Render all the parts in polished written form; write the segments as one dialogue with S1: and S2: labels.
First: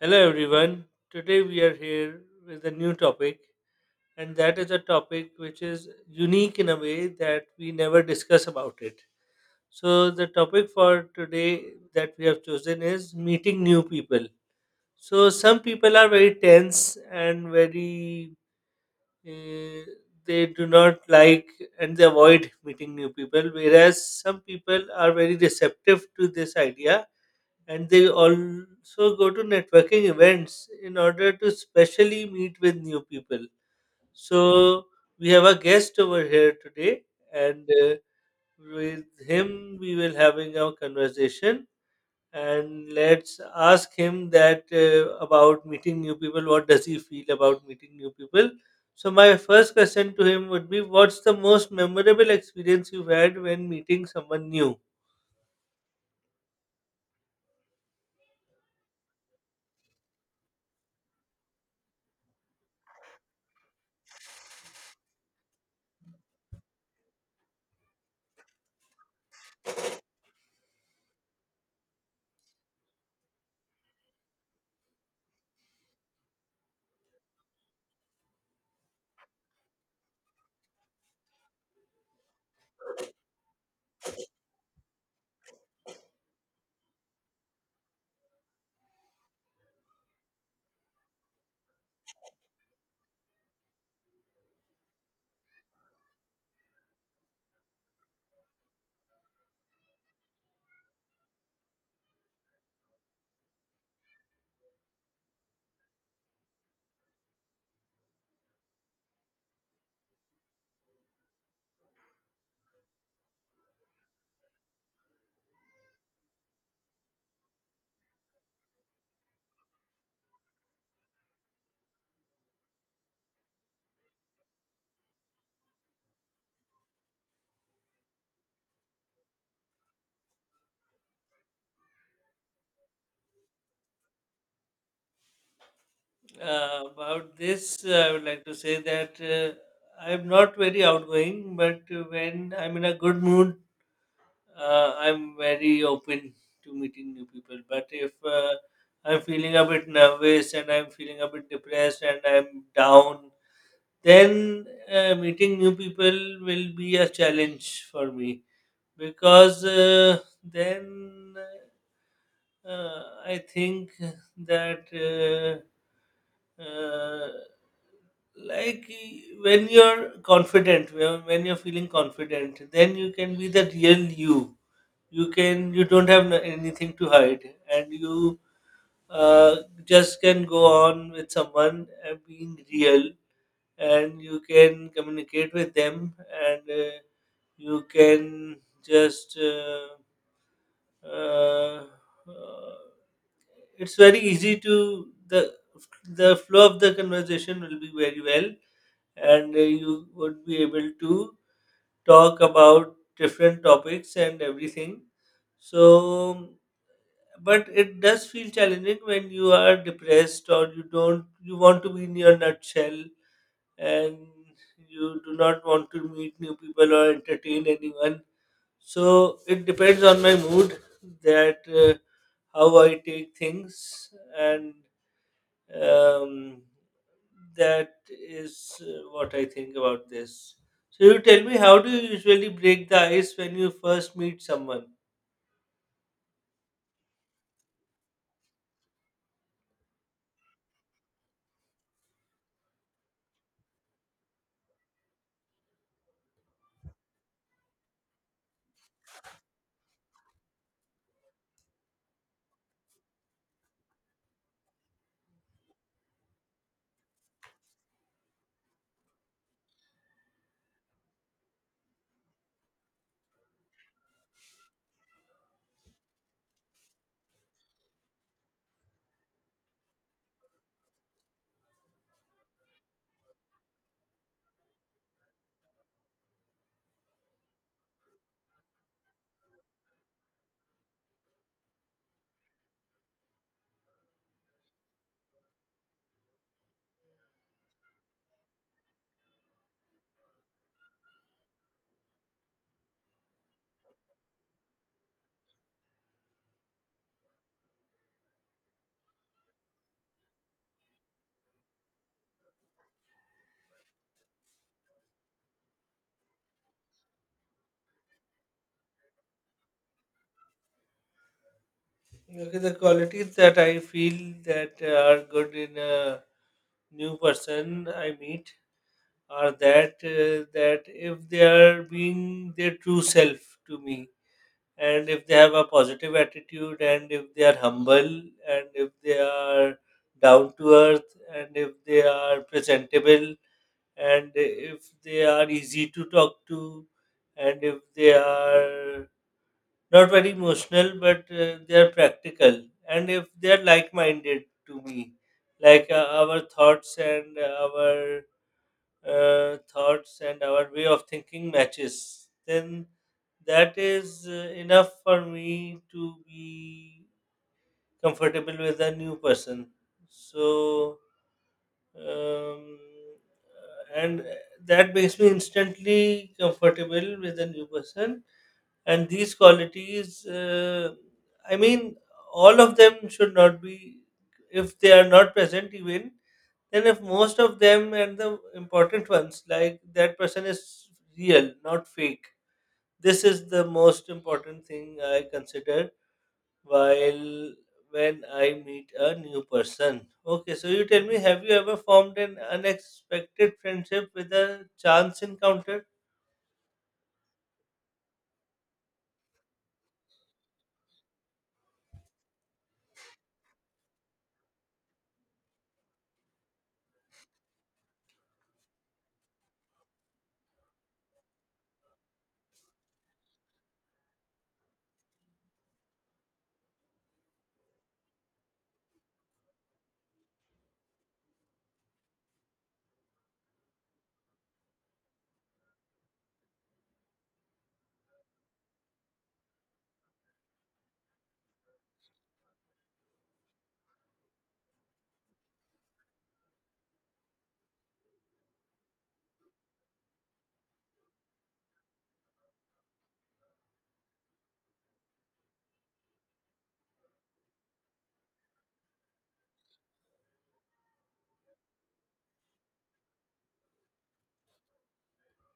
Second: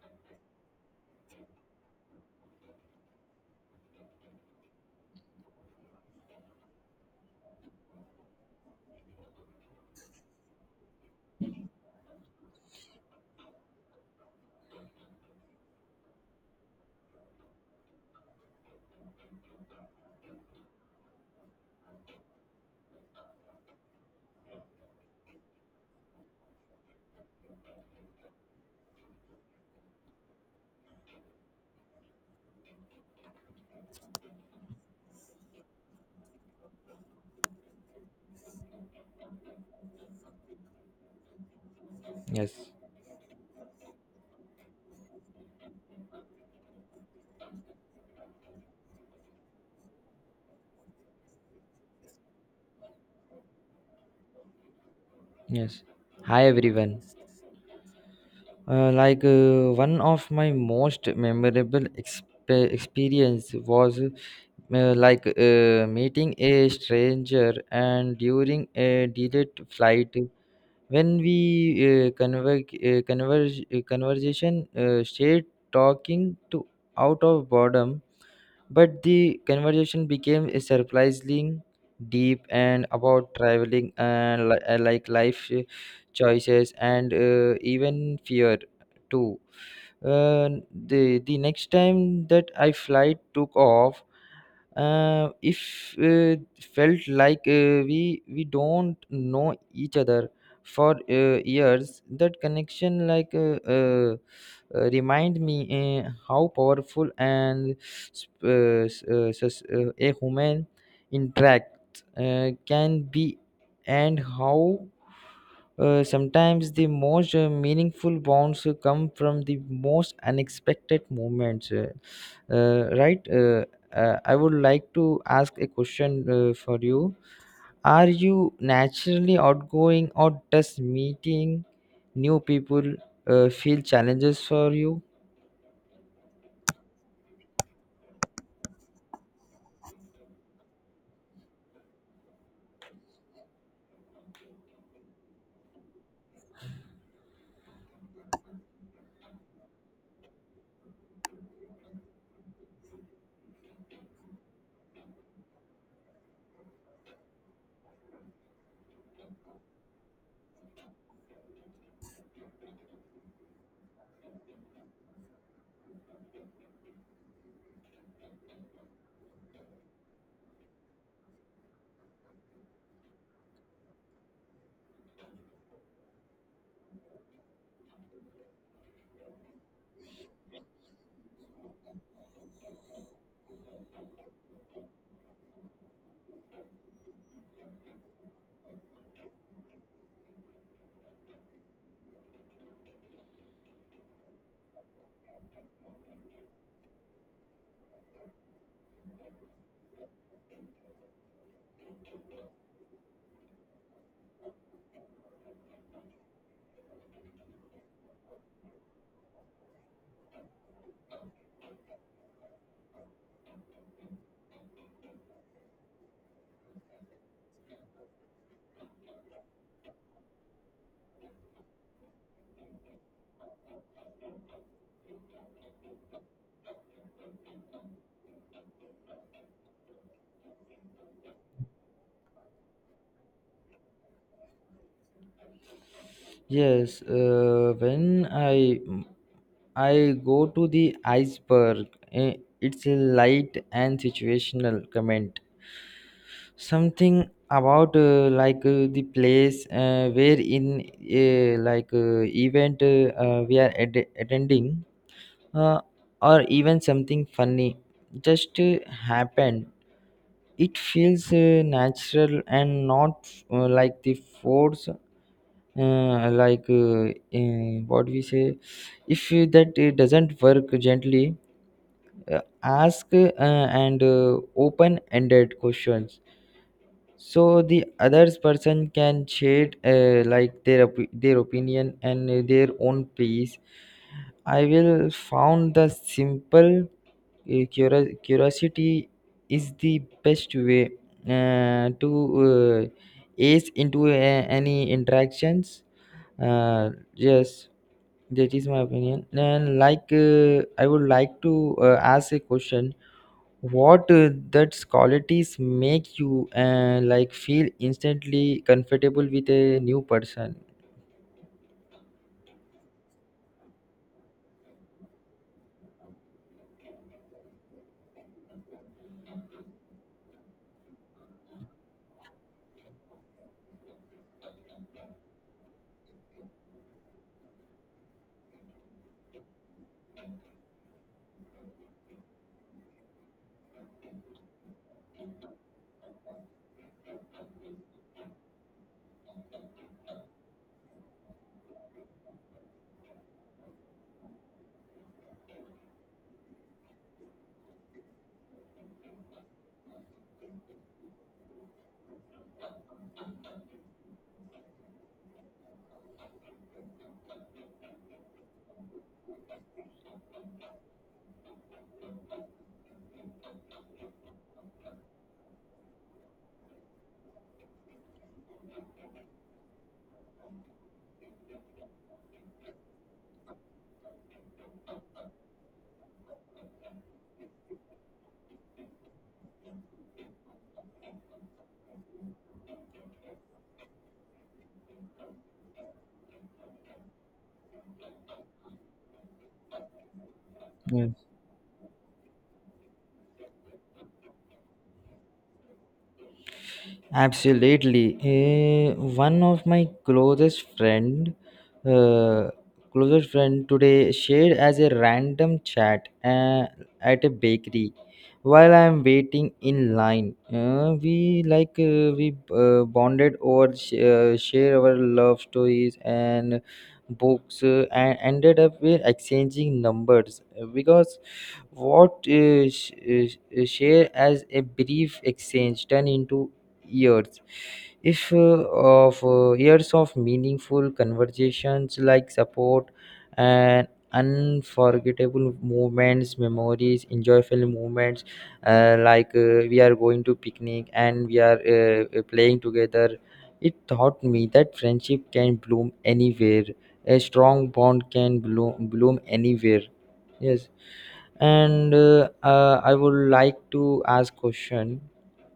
S1: Hello everyone. Today we are here with a new topic, and that is a topic which is unique in a way that we never discuss about it. So the topic for today that we have chosen is meeting new people. So some people are very tense and very uh, they do not like, and they avoid meeting new people, whereas some people are very receptive to this idea and they also go to networking events in order to specially meet with new people. So we have a guest over here today, and with him we will having a conversation.
S2: Yes,
S1: And let's ask him that about meeting new people. What does he feel about meeting new people? So my first question to him would be, what's the most memorable experience you've had when meeting someone new?
S2: yes. Hi everyone. Like one of my most memorable experience was like meeting a stranger and during a delayed flight when we conversation stayed talking to out of boredom. But the conversation became surprisingly deep and about traveling and like life choices and even fear too. The next time that I flight took off, if felt like we don't know each other for years. That connection like remind me how powerful and a human interact can be, and how sometimes the most meaningful bonds come from the most unexpected moments, right. I would like to ask a question for you. Are you naturally outgoing, or does meeting new people feel challenges for you?
S1: About this, I would like to say that I'm not very outgoing, but when I'm in a good mood, I'm very open to meeting new people. But if I'm feeling a bit nervous and I'm feeling a bit depressed and I'm down, then meeting new people will be a challenge for me, because then I think that like, when you're confident, when you're feeling confident, then you can be the real you. You can You don't have anything to hide, and you uh, just can go on with someone and being real, and you can communicate with them and. You can just uh, uh, it's very easy to the flow of the conversation will be very well, and you would be able to talk about different topics and everything. So, but it does feel challenging when you are depressed or you don't you want to be in your nutshell, and you do not want to meet new people or entertain anyone. So it depends on my mood, that how I take things, and um, that is what I think about this. So you tell me, how do you usually break the ice when you first meet someone?
S2: Yes, when I go to the iceberg, eh, it's a light and situational comment. Something about like the place where in like event we are attending, uh, or even something funny just happened. It feels natural and not like the force like what we say. If you- That it doesn't work, gently ask, and open ended questions so the others person can share like their their opinion and their own piece. I will found the simple curiosity is the best way to uh, ease into any interactions. Yes, that is my opinion, and like I would like to ask a question. What that's qualities make you like feel instantly comfortable with a new person?
S1: Okay, the qualities that I feel that are good in a new person I meet are that that if they are being their true self to me, and if they have a positive attitude, and if they are humble, and if they are down to earth, and if they are presentable, and if they are easy to talk to, and if they are not very emotional, but they are practical, and if they are like minded to me. Like our thoughts and our thoughts and our way of thinking matches, then that is enough for me to be comfortable with a new person. So, um, and that makes me instantly comfortable with a new person. And these qualities, I mean, all of them should not be, if they are not present, even then if most of them and the important ones, like that person is real, not fake. This is the most important thing I consider while when I meet a new person. Okay, so you tell
S2: Hmm.
S1: me, have you ever formed an unexpected friendship with a chance encounter?
S2: Absolutely. One of my uh, closest friend today shared as a random chat at a bakery while I'm waiting in line. We bonded over share our love stories and books, and ended up with exchanging numbers because what share as a brief exchange turned into years. If uh, of uh, years of meaningful conversations, like support and unforgettable moments, memories, enjoyable moments. Like we are going to picnic, and we are playing together. It taught me that friendship can bloom anywhere. A strong bond can bloom anywhere. Yes. And I would like to ask question.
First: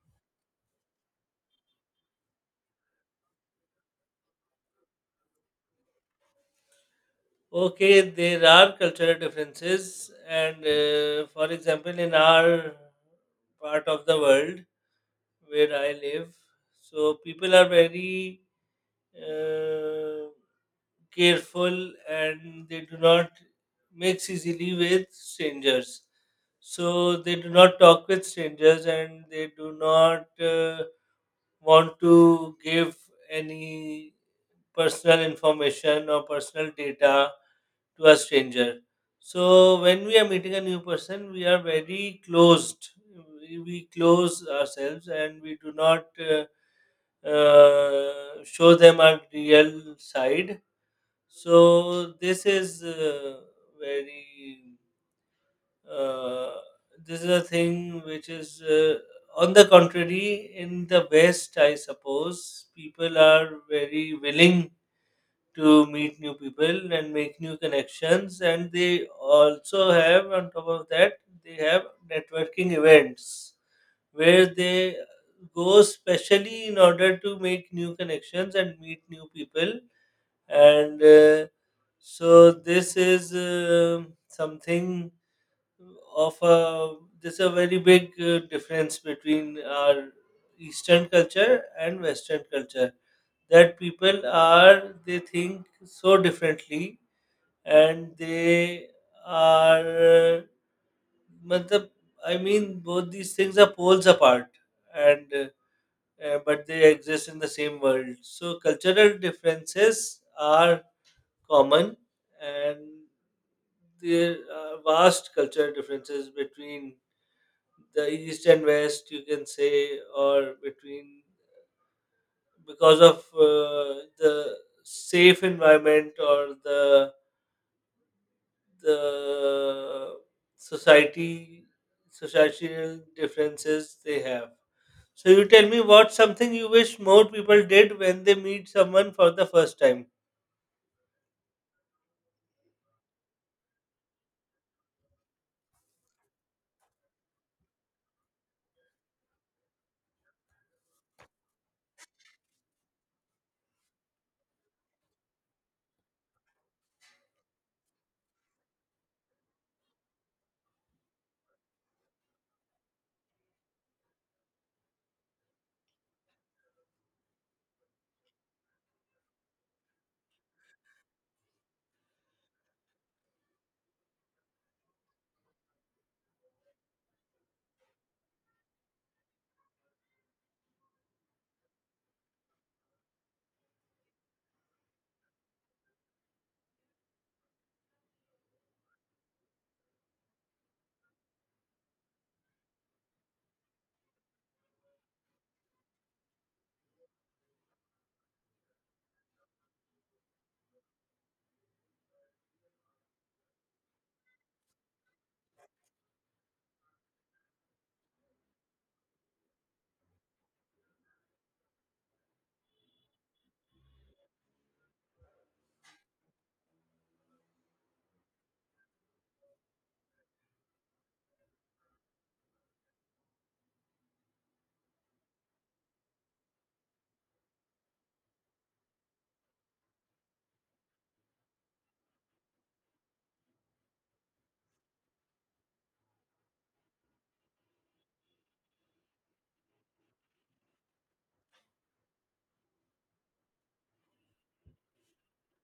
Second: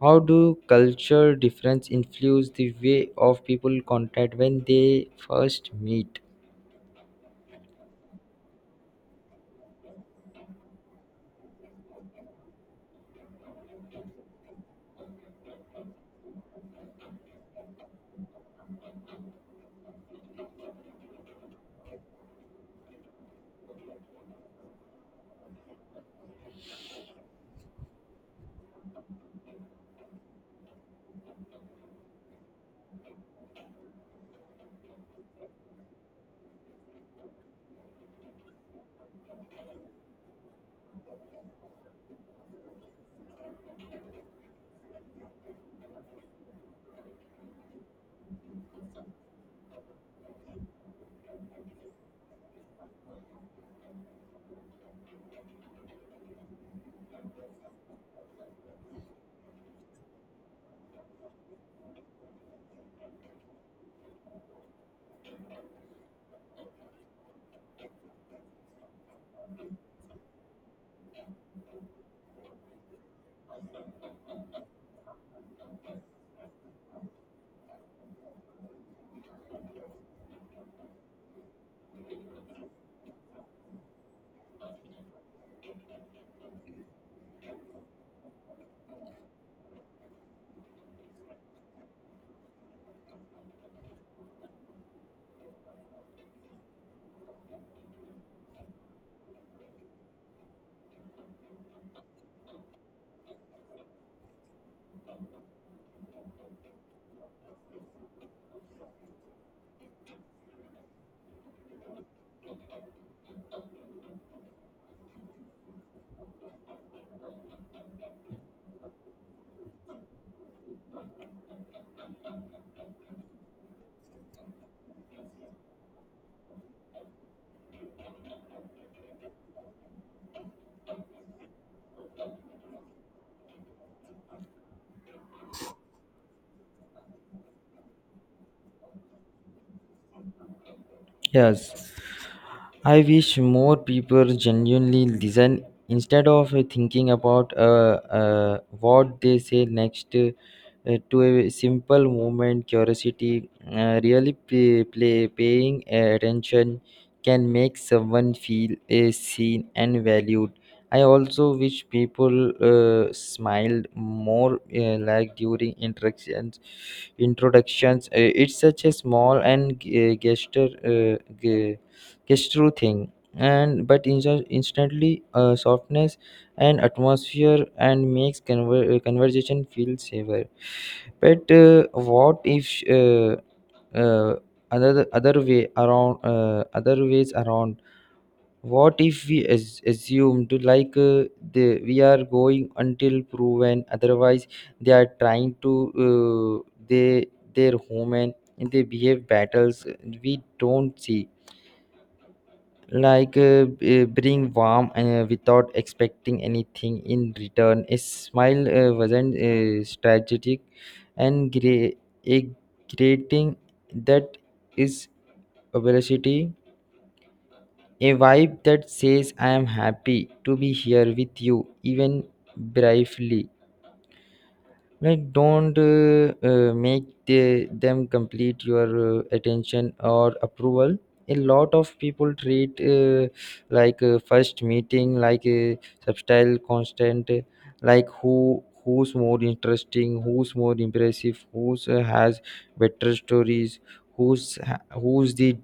S2: How do culture difference influence the way of people contact when they first meet?
S1: Okay, there are cultural differences, and for example, in our part of the world where I live, so people are very uh, careful, and they do not mix easily with strangers. So they do not talk with strangers, and they do not want to give any personal information or personal data to a stranger. So when we are meeting a new person, we are very closed. We close ourselves, and we do not show them our real side. So this is very uh, this is a thing which is on the contrary in the West, I suppose people are very willing to meet new people and make new connections, and they also have, on top of that, they have networking events where they go specially in order to make new connections and meet new people. And so this is something of a there's a very big difference between our eastern culture and western culture, that people are they think so differently, and they are मतलब, I mean both these things are poles apart, and but they exist in the same world. So cultural differences are common, and there are vast cultural differences between the east and west, you can say, or between, because of the safe environment or the the society, societal differences they have. So you tell me, what something you wish more people did when they meet someone for the first time?
S2: Yes. I wish more people genuinely listen instead of thinking about what they say next. To a simple moment, curiosity, really paying attention can make someone feel seen and valued. I also wish people smiled more, like during interactions. Introductions. It's such a small and gesture. G- Gesture thing, and but instantly softness and atmosphere, and makes conversation feel safer. But what if uh, another other way around, other ways around. What if we assumed like the we are going until proven otherwise, they are trying to, uh, they they're human and they behave battles we don't see. Like bring warm without expecting anything in return. A smile wasn't strategic, and a greeting that is a velocity, a vibe that says I am happy to be here with you, even briefly. Like don't make the, them complete your attention or approval. A lot of people treat like a first meeting like a subtle constant, like who's more interesting, who's more impressive, who's has better stories, who's the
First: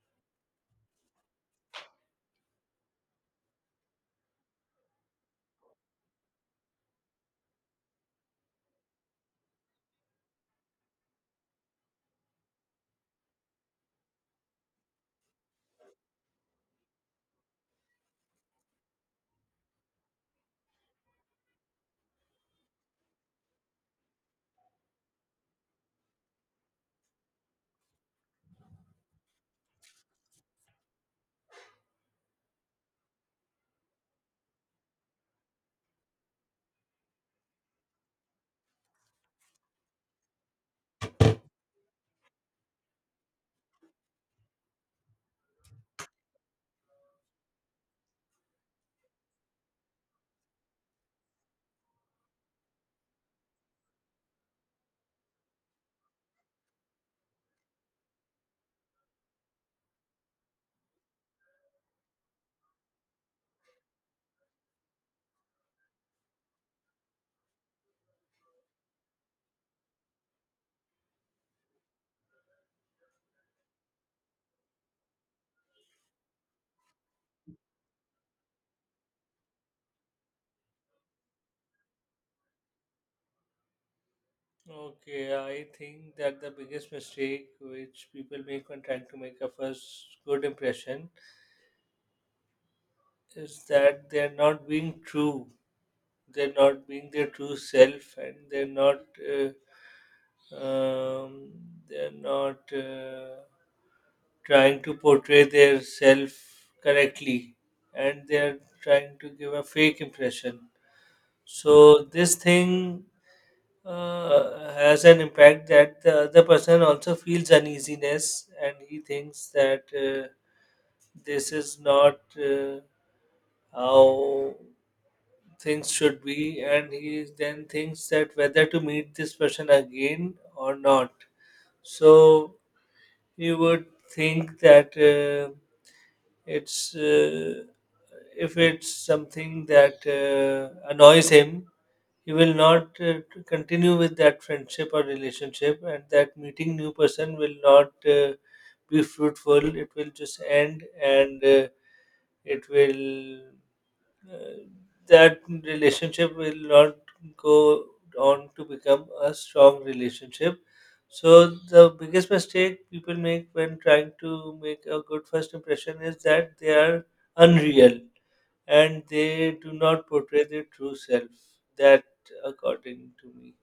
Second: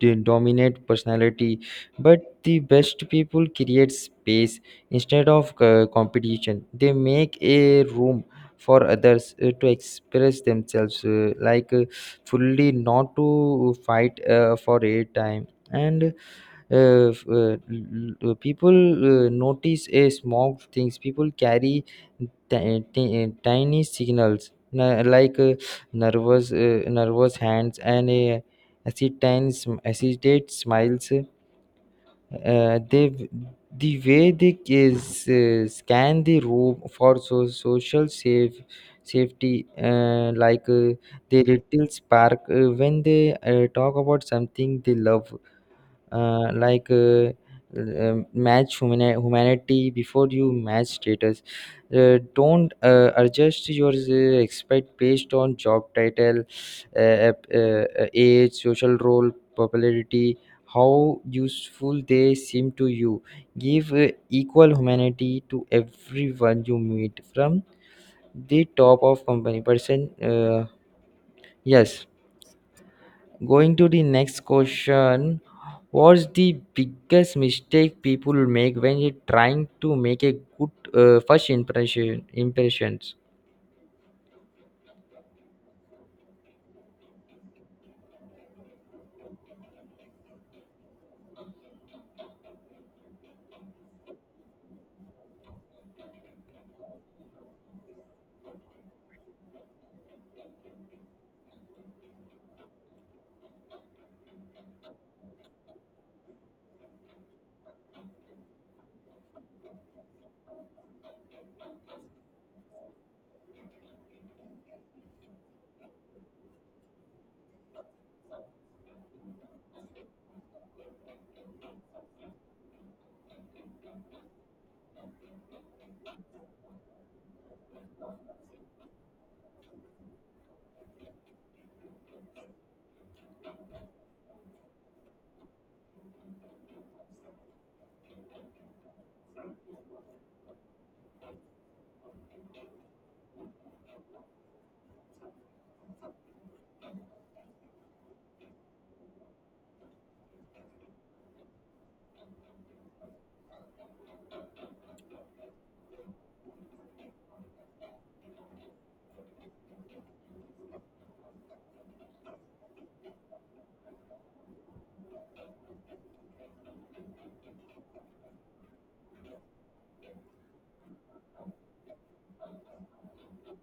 S2: dominate personality. But the best people create space instead of competition. They make a room for others to express themselves like fully, not to fight for a time. And people notice a smog things people carry, tiny signals, like nervous nervous hands, and a hesitate smiles. They, the way they is, scan the room for social safety, like they little spark when they talk about something they love. Like match humanity before you match status. Don't adjust your expect based on job title, age, social role, popularity, how useful they seem to you. Give equal humanity to everyone you meet, from the top of company person. Yes. Going to the next question, what's the biggest mistake people make when you're trying to make a good first impression? Impressions.
S1: Okay, I think that the biggest mistake which people make when trying to make a first good impression is that they're not being true. They're not being their true self, and uh, um, they're not trying to portray their self correctly, and they're trying to give a fake impression. So this thing has an impact, that the other person also feels uneasiness, and he thinks that this is not how things should be, and he then thinks that whether to meet this person again or not. So he would think that it's if it's something that annoys him, you will not continue with that friendship or relationship, and that meeting new person will not be fruitful, it will just end, and it will uh, that relationship will not go on to become a strong relationship. So the biggest mistake people make when trying to make a good first impression is that they are unreal and they do not portray their true self. That, according to me.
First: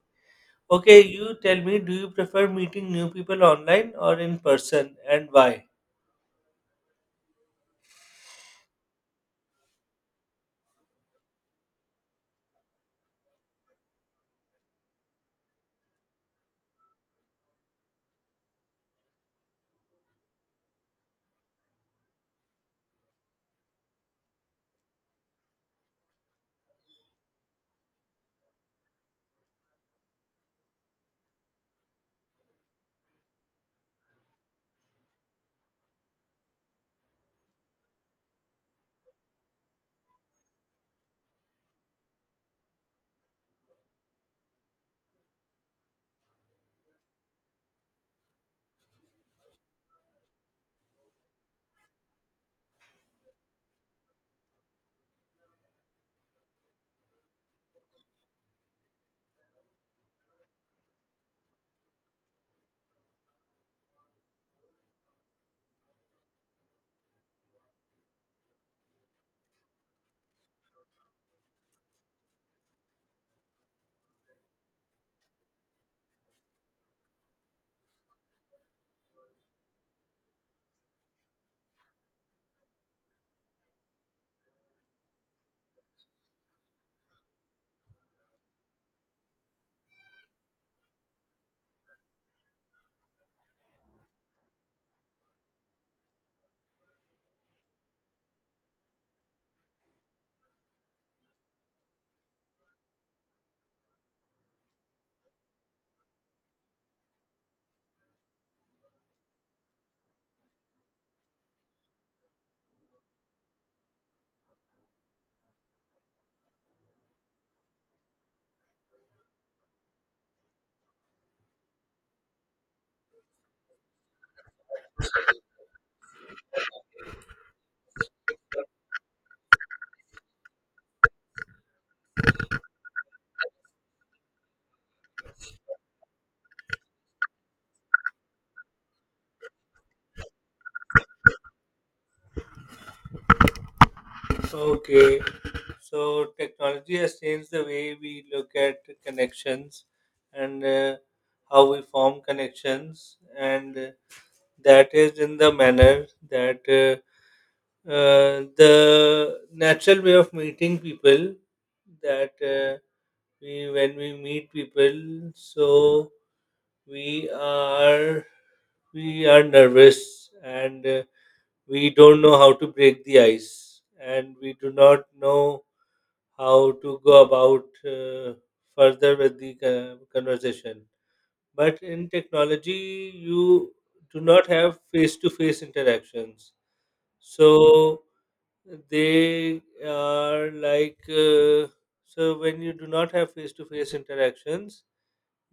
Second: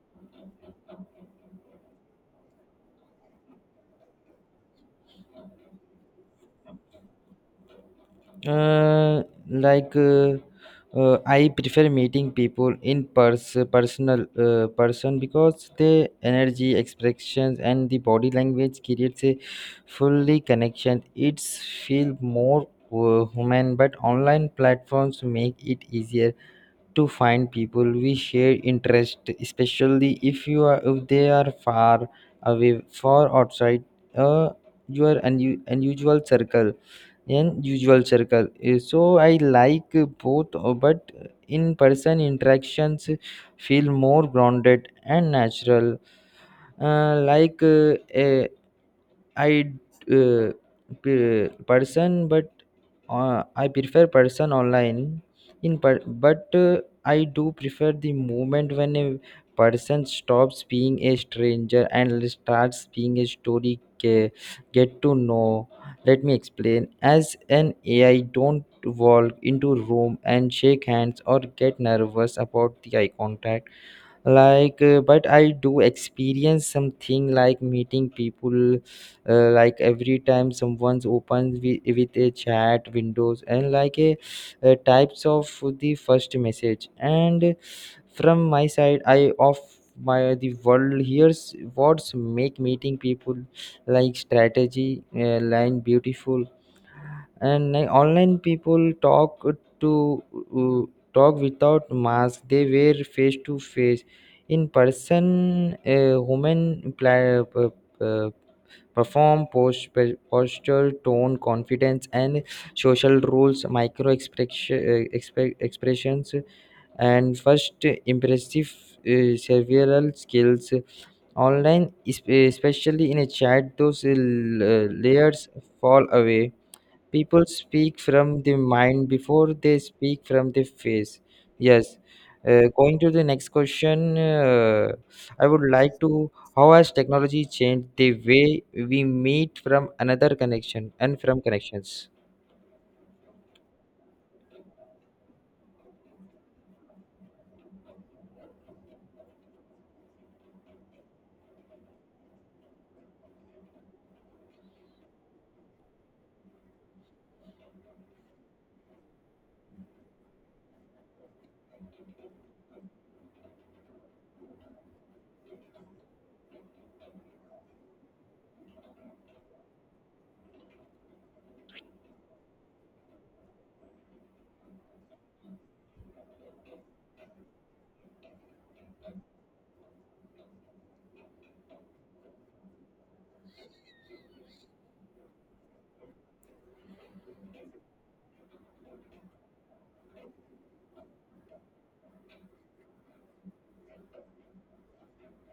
S1: Okay, you tell me, do you prefer meeting new people online or in person, and why?
S2: Like I prefer meeting people in personal person because the energy, expressions, and the body language creates a fully connection. It's feel more human, but online platforms make it easier to find people we share interest, especially if you are, if they are far away, far outside uh, your unusual circle, unusual circle. So I like both, but in person interactions feel more grounded and natural. Like a- I uh, person, but I prefer person online. But I do prefer the moment when a person stops being a stranger and starts being a story, get to know. Let me explain. As an AI, don't walk into room and shake hands or get nervous about the eye contact. Like but I do experience something like meeting people, like every time someone's opens with a chat windows, and like a types of the first message. And from my side, I of my the world, here's what's make meeting people like strategy line beautiful. And like, online people talk to, talk without mask, they were face to face. In person, human uh, perform posture, tone, confidence, and social rules, micro expression, expressions, and first impressive, several skills. Online, especially in a chat, those layers fall away. People speak from the mind before they speak from the face. Yes. Going to the next question, I would like to. How has technology changed the way we meet from another connection and from connections?
S1: Okay, so technology has changed the way we look at connections, and how we form connections, and that is in the manner that the natural way of meeting people, that we when we meet people, so we are we are nervous, and we don't know how to break the ice, and we do not know how to go about further with the conversation. But in technology you do not have face to face interactions, so they are like so when you do not have face to face interactions,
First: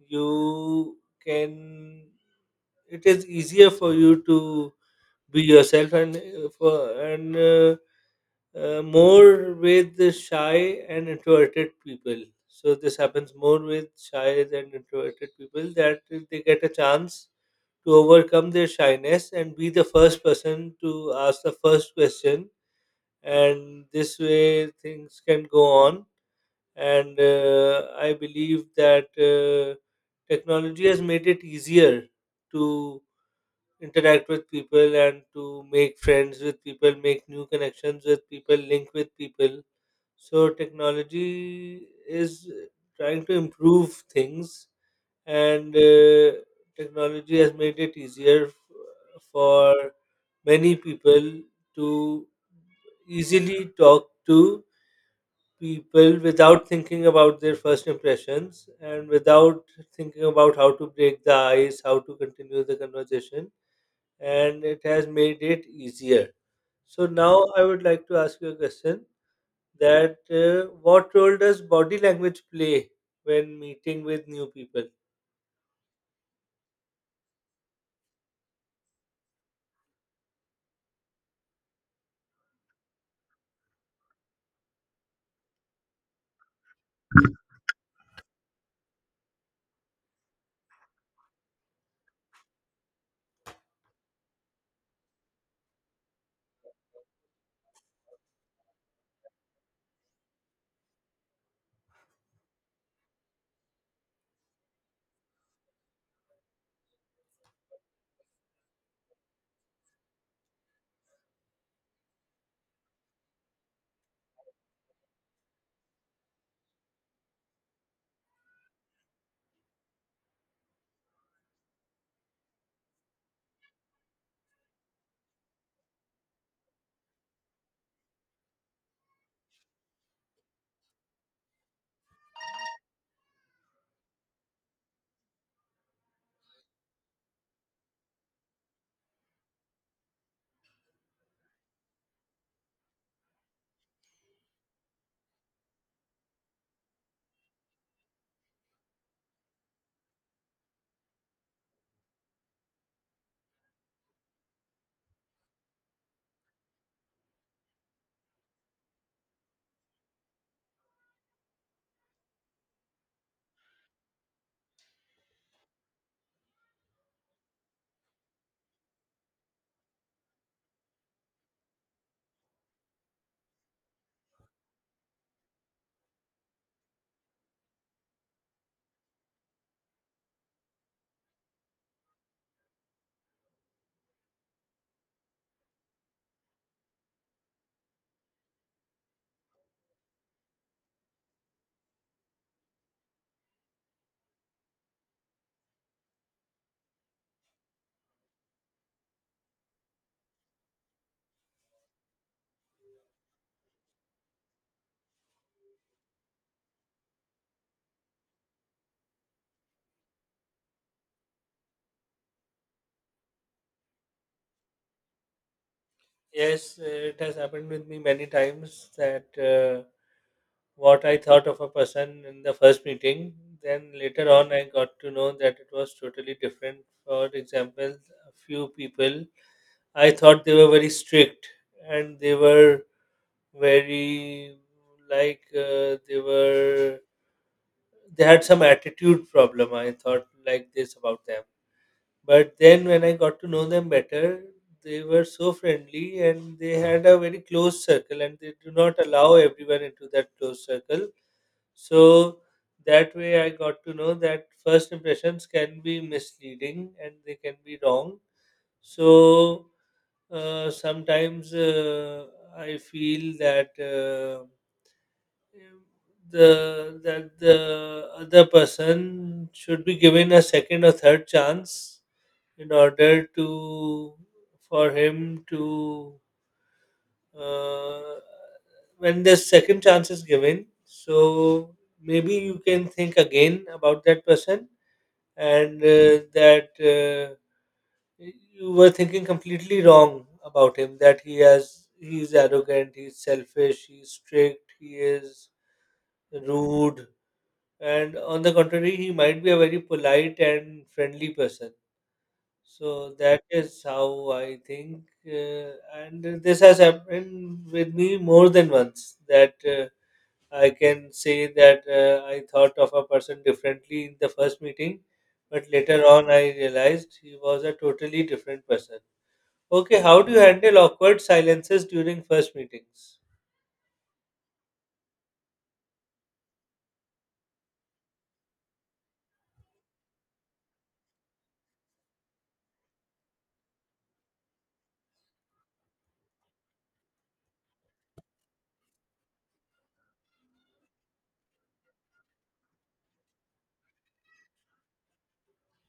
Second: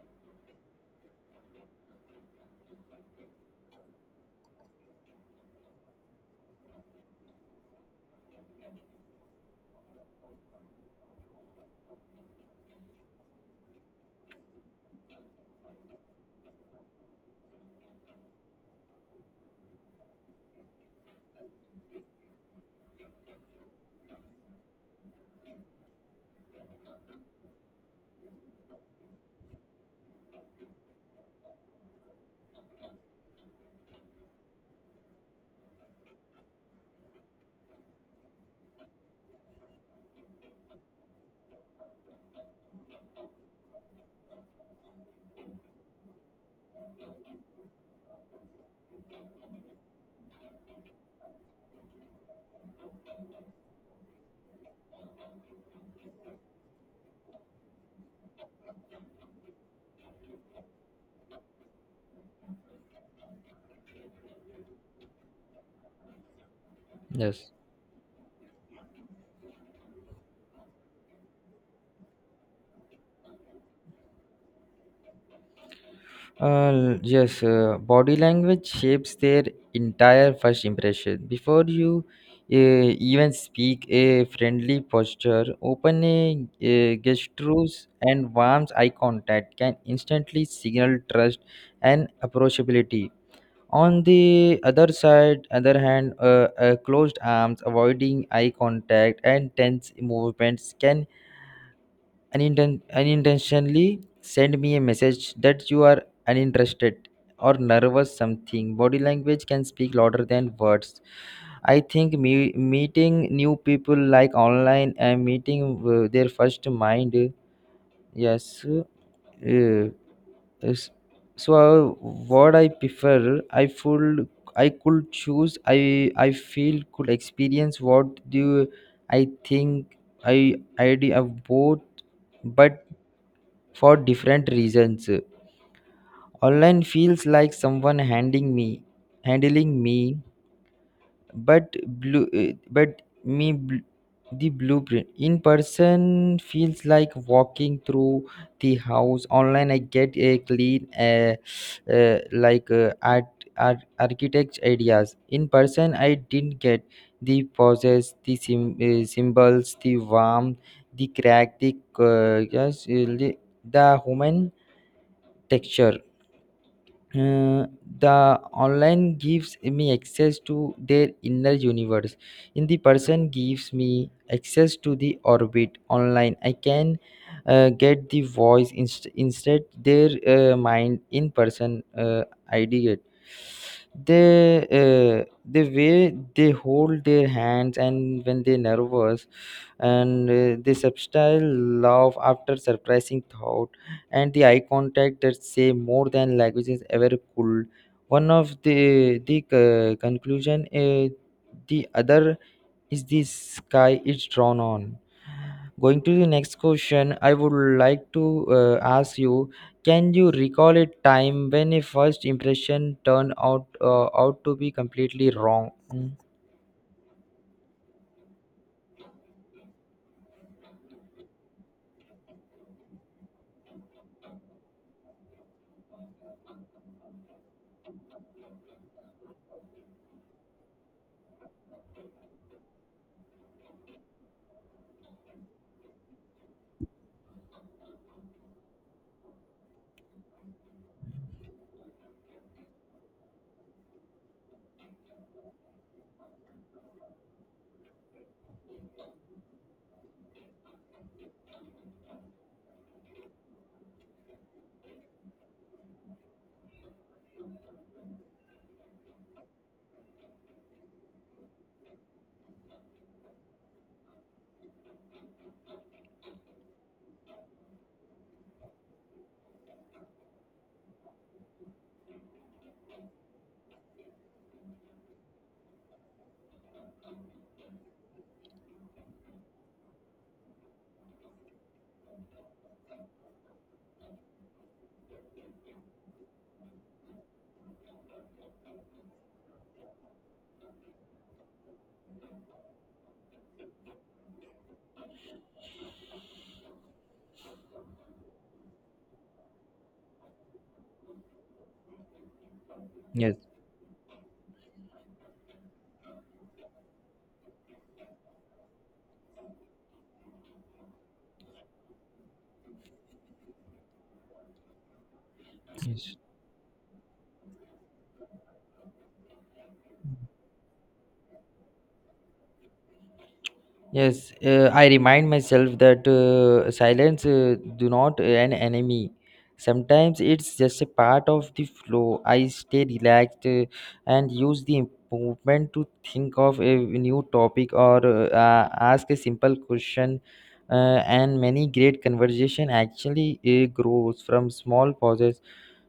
S1: you can it is easier for you to be yourself, and for and more with the shy and introverted people. So this happens more with shy than introverted people, that they get a chance to overcome their shyness and be the first person to ask the first question, and this way things can go on. And I believe that technology has made it easier to interact with people, and to make friends with people, make new connections with people, link with people. So technology is trying to improve things, and technology has made it easier for many people to easily talk to people without thinking about their first impressions, and without thinking about how to break the ice, how to continue the conversation. And it has made it easier. So now
S2: Yes.
S1: I would like to ask you a question, that what role does body language play when meeting with new people?
S2: Yes. Body language shapes their entire first impression. Before you even speak, a friendly posture, open a gestures, and warm eye contact can instantly signal trust and approachability. On the other side, other hand, closed arms, avoiding eye contact, and tense movements can unintentionally send me a message that you are uninterested or nervous. Something body language can speak louder than words. I think meeting new people like online, and meeting their first mind. Yes. uh, is- so what I prefer, I full, I could choose, I feel could experience, what do I think, I idea of both, but for different reasons. Online feels like someone handing me, handling me, but blue, but me the blueprint. In person feels like walking through the house. Online, I get a clean, like art, architect ideas. In person, I didn't get the poses, the symbols, the warmth, the crack, the yes, the human texture. Uh, the online gives me access to their inner universe. In the person gives me access to the orbit. Online, I can get the voice, instead their mind. In person, idea. They, the way they hold their hands and when they're nervous, and the subtle love after surprising thought, and the eye contact that say more than languages ever could. One of the conclusion, the other is the sky is drawn on. Going to the next question, I would like to ask you: can you recall a time when a first impression turned out, out to be completely wrong? Mm,
S1: Yes, it has happened with me many times that what I thought of a person in the first meeting, then later on I got to know that it was totally different. For example, a few people I thought they were very strict, and they were very like they were they had some attitude problem, I thought like this about them. But then when I got to know them better, they were so friendly, and they had a very close circle, and they do not allow everyone into that close circle. So that way I got to know that first impressions can be misleading, and they can be wrong. So sometimes I feel that the that the other person should be given a second or third chance, in order to for him to uh, when the second chance is given, so maybe you can think again about that person. And that you were thinking completely wrong about him, that he has he's arrogant, he's selfish, he's strict, he is rude, and on the contrary he might be a very polite and friendly person. So
S2: yes.
S1: that is how I think and this has happened with me more than once, that I can say that I thought of a person differently in the first meeting, but later
S2: Yes.
S1: on I realized he was a totally different person. Okay, how do you handle awkward silences during first meetings?
S2: Yes, I remind myself that silence do not an enemy. Sometimes it's just a part of the flow. I stay relaxed and use the movement to think of a new topic or ask a simple question. And many great conversation actually grows from small pauses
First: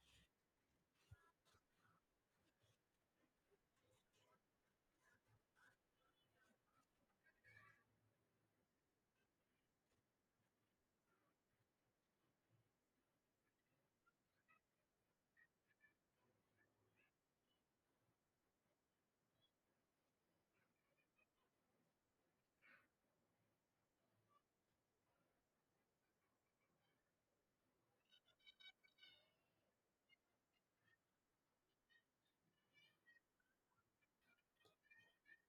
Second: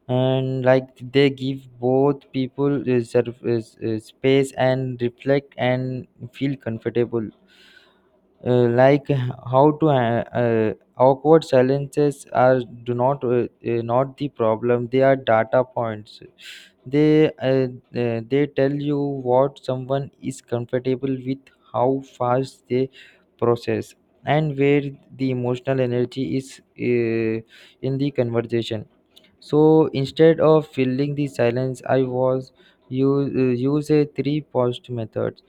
S2: and like they give both people space and reflect and feel comfortable uh, like h- awkward silences are do not not the problem, they are data points. They they tell you what someone is comfortable with, how fast they process, and where the emotional energy is in the conversation. So instead of filling the silence, I was you use a three paused method.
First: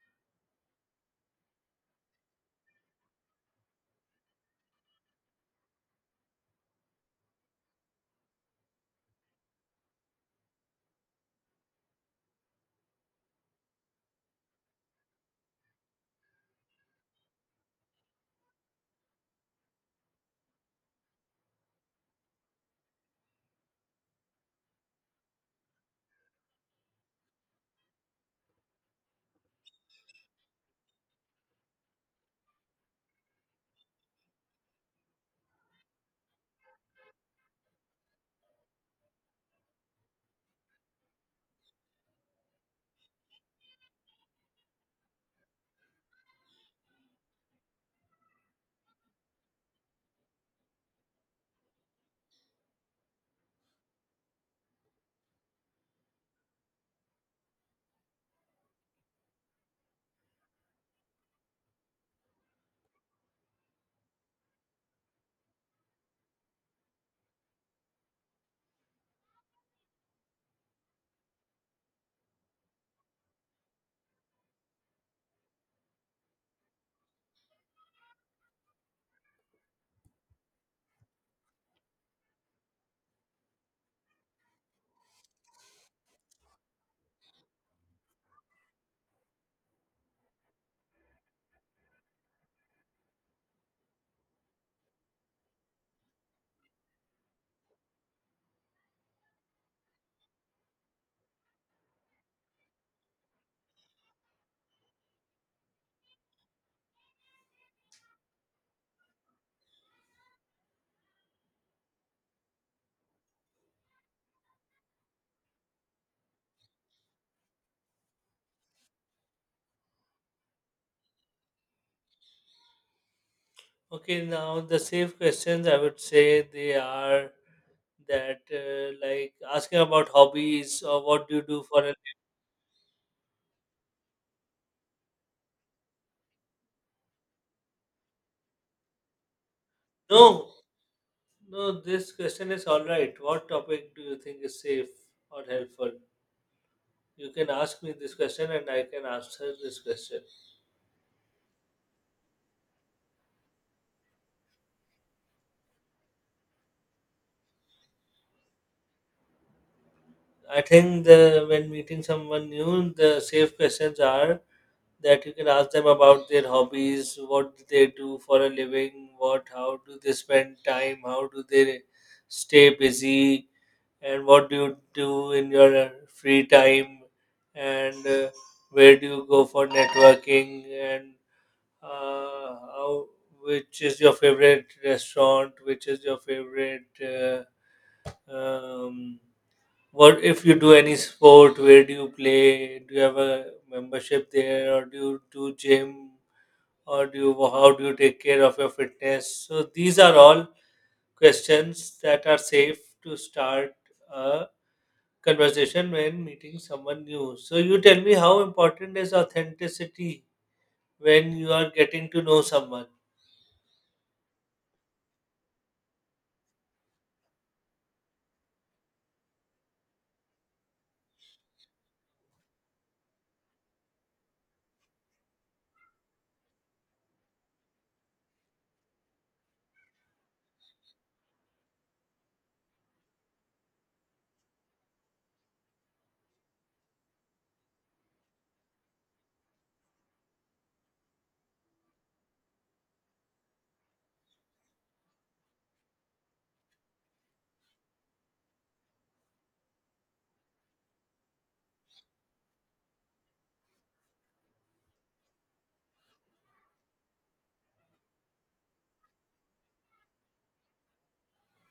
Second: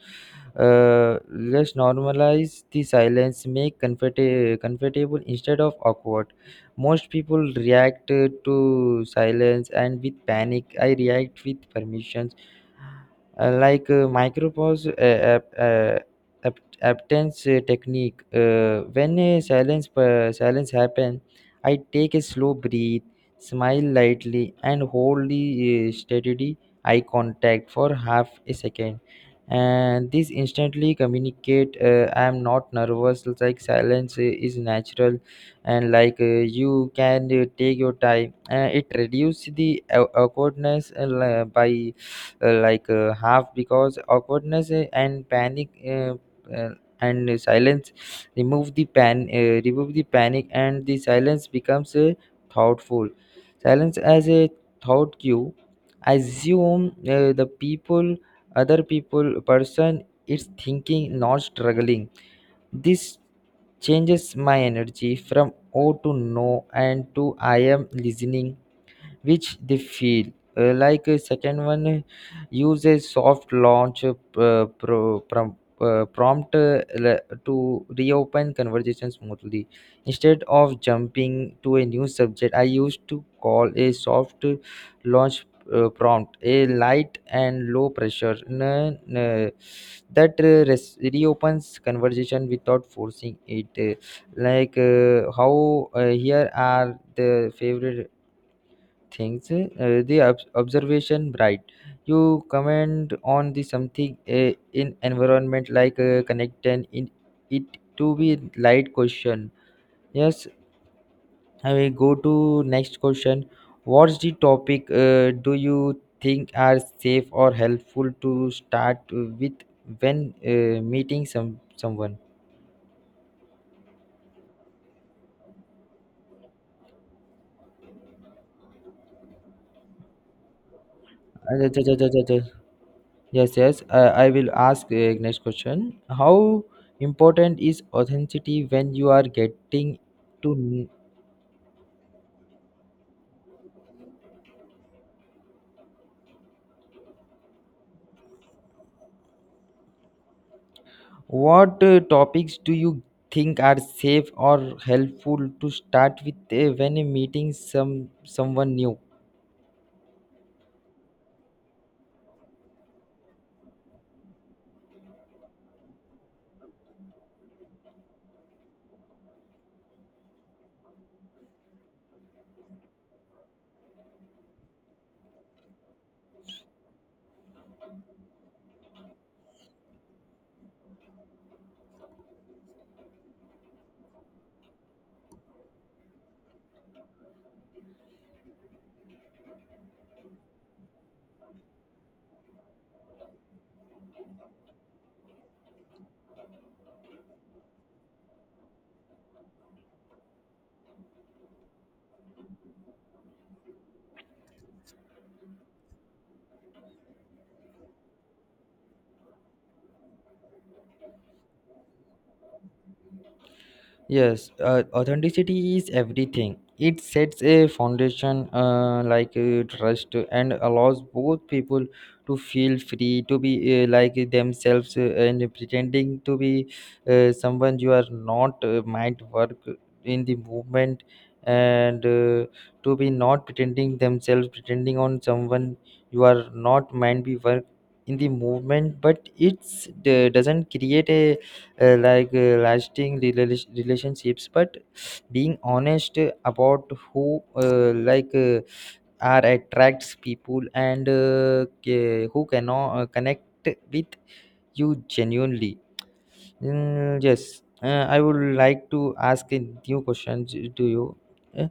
S2: Let's normalize the silence, make comfortable instead of awkward. Most people react to silence and with panic. I react with permissions, micropause absence technique. When a silence silence happen, I take a slow breathe, smile lightly, and hold the steady eye contact for half a second, and this instantly communicate I am not nervous, like silence is natural, and you can take your time. Uh, it reduces the awkwardness by half, because awkwardness and panic uh, and silence remove the pan remove the panic, and the silence becomes thoughtful. Silence as a thought cue. Assume the people other people person is thinking, not struggling. This changes my energy from oh to no and to I am listening, which they feel. A second one, use a soft launch prompt to reopen conversation smoothly. Instead of jumping to a new subject, I used to call a soft launch prompt, a light and low pressure that reopens conversation without forcing it. Like how Here are the favorite things, the observation. Right, you comment on the something in environment like connect and in it to be light question. Yes, I will go to next question. What's the topic do you think are safe or helpful to start with when meeting someone?
S1: Okay, now the safe questions I would say they are that like asking about hobbies, or what do you do
S2: अच्छा,
S1: for
S2: अच्छा,
S1: a
S2: अच्छा, अच्छा, अच्छा। Yes, yes. I will ask next question. How important is authenticity when you are getting
S1: no,
S2: to kn-
S1: no, this question is all right. What topic do you think is safe or helpful? You can ask me this question and I can answer this question.
S2: what topics do you think are safe or helpful to start with when meeting someone new?
S1: I think the when meeting someone new, the safe questions are that you can ask them about their hobbies, what do they do for a living, what how do they spend time, how do they stay busy, and what do you do in your free time, and where do you go for networking, and how which is your favorite restaurant, which is your favorite. Um, what if you do any sport, where do you play, do you have a membership there, or do you do gym, or do you how do you take care of your fitness? So these are all questions that are safe to start a conversation when meeting someone new. So you tell me, how important is authenticity when you are getting to know someone?
S2: Yes, authenticity is everything. It sets a foundation trust and allows both people to feel free to be like themselves, and pretending to be someone you are not might work in the movement, and to be not pretending themselves pretending on someone you are not might be work in the movement, but it's doesn't create a lasting relationships. But being honest about who are attracts people, and who cannot connect with you genuinely. Mm, yes. I would like to ask a new question to you. Uh,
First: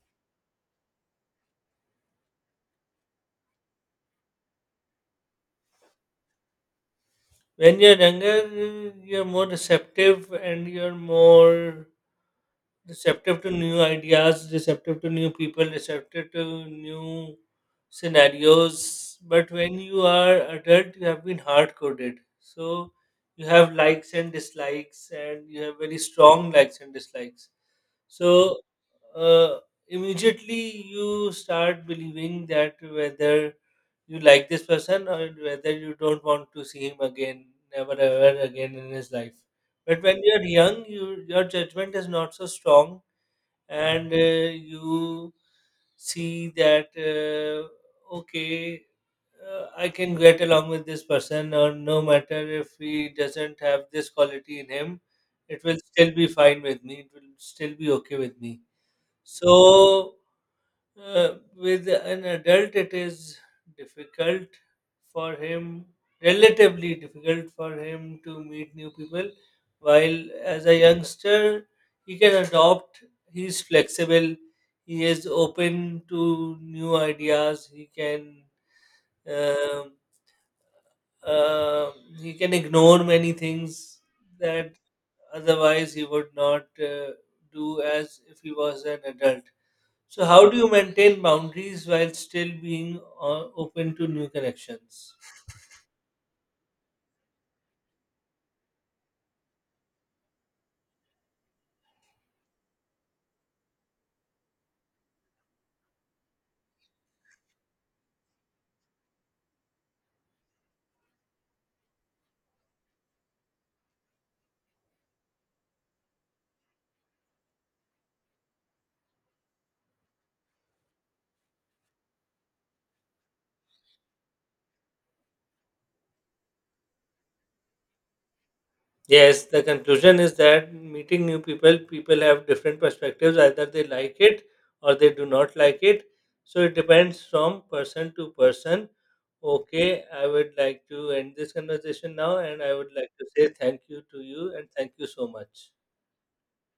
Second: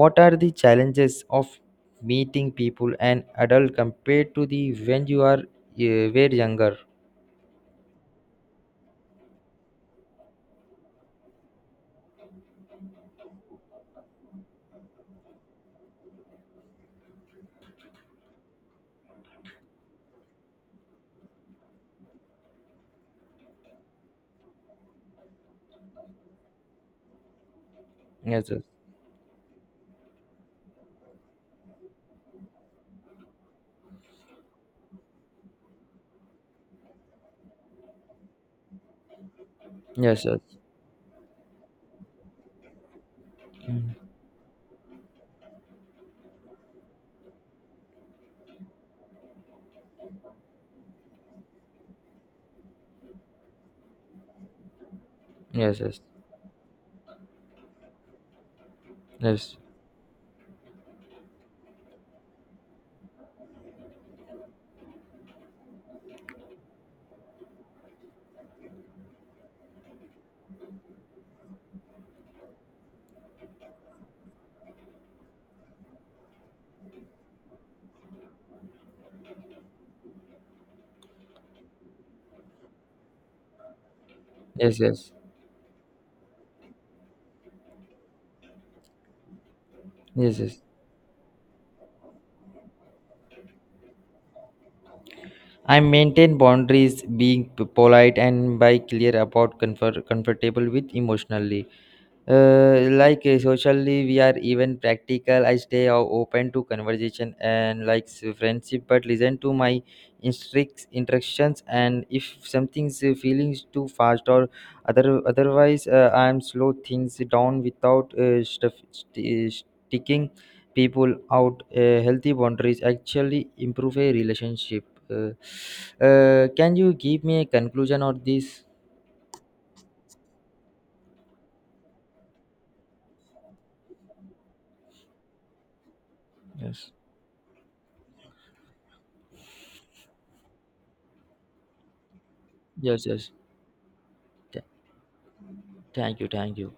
S2: what are the challenges of meeting people and adult compared to the when you are were younger?
S1: When you're younger, you're more receptive, and you're more receptive to new ideas, receptive to new people, receptive to new scenarios. But when you are adult, you have been hard coded. So you have likes and dislikes, and you have very strong likes and dislikes.
S2: Yes,
S1: So uh, immediately you start believing that whether you like this person, or whether you don't want to see him again, never ever again in his life. But when
S2: yes, yes,
S1: you're
S2: yes.
S1: young, you, your judgment is not so strong,
S2: Mm.
S1: and you see that okay, I can get along with this person, or no matter if he doesn't have this quality in him, it will
S2: Yes, yes,
S1: still be fine with me. It will still be okay with me.
S2: yes.
S1: So with an adult, it is difficult for him, relatively difficult for him to meet new people, while as a youngster, he can adopt, he's flexible, he is open to new ideas, he can. um uh, he can ignore many things that
S2: Yes, yes,
S1: otherwise he would not do as if he was an adult. So,
S2: yes,
S1: how do
S2: yes.
S1: you maintain boundaries while still being open to new connections?
S2: I maintain boundaries, being polite and by clear about comfort, comfortable with emotionally. Socially we are even practical, I stay open to conversation and like friendship, but listen to my strict instructions, and if something's feelings too fast or otherwise I am slow things down without sticking people out. Uh, healthy boundaries actually improve a relationship. uh, can you give me a conclusion on this?
S1: Yes, the conclusion is that meeting new people, people have different perspectives. Either they like it or they do not like it. So, it
S2: Yes,
S1: depends from person to person. Okay, I would like to end this conversation now, and I would
S2: yes,
S1: like to
S2: yes.
S1: say thank you to you,
S2: Th-
S1: and thank you so much.
S2: Thank you, thank you.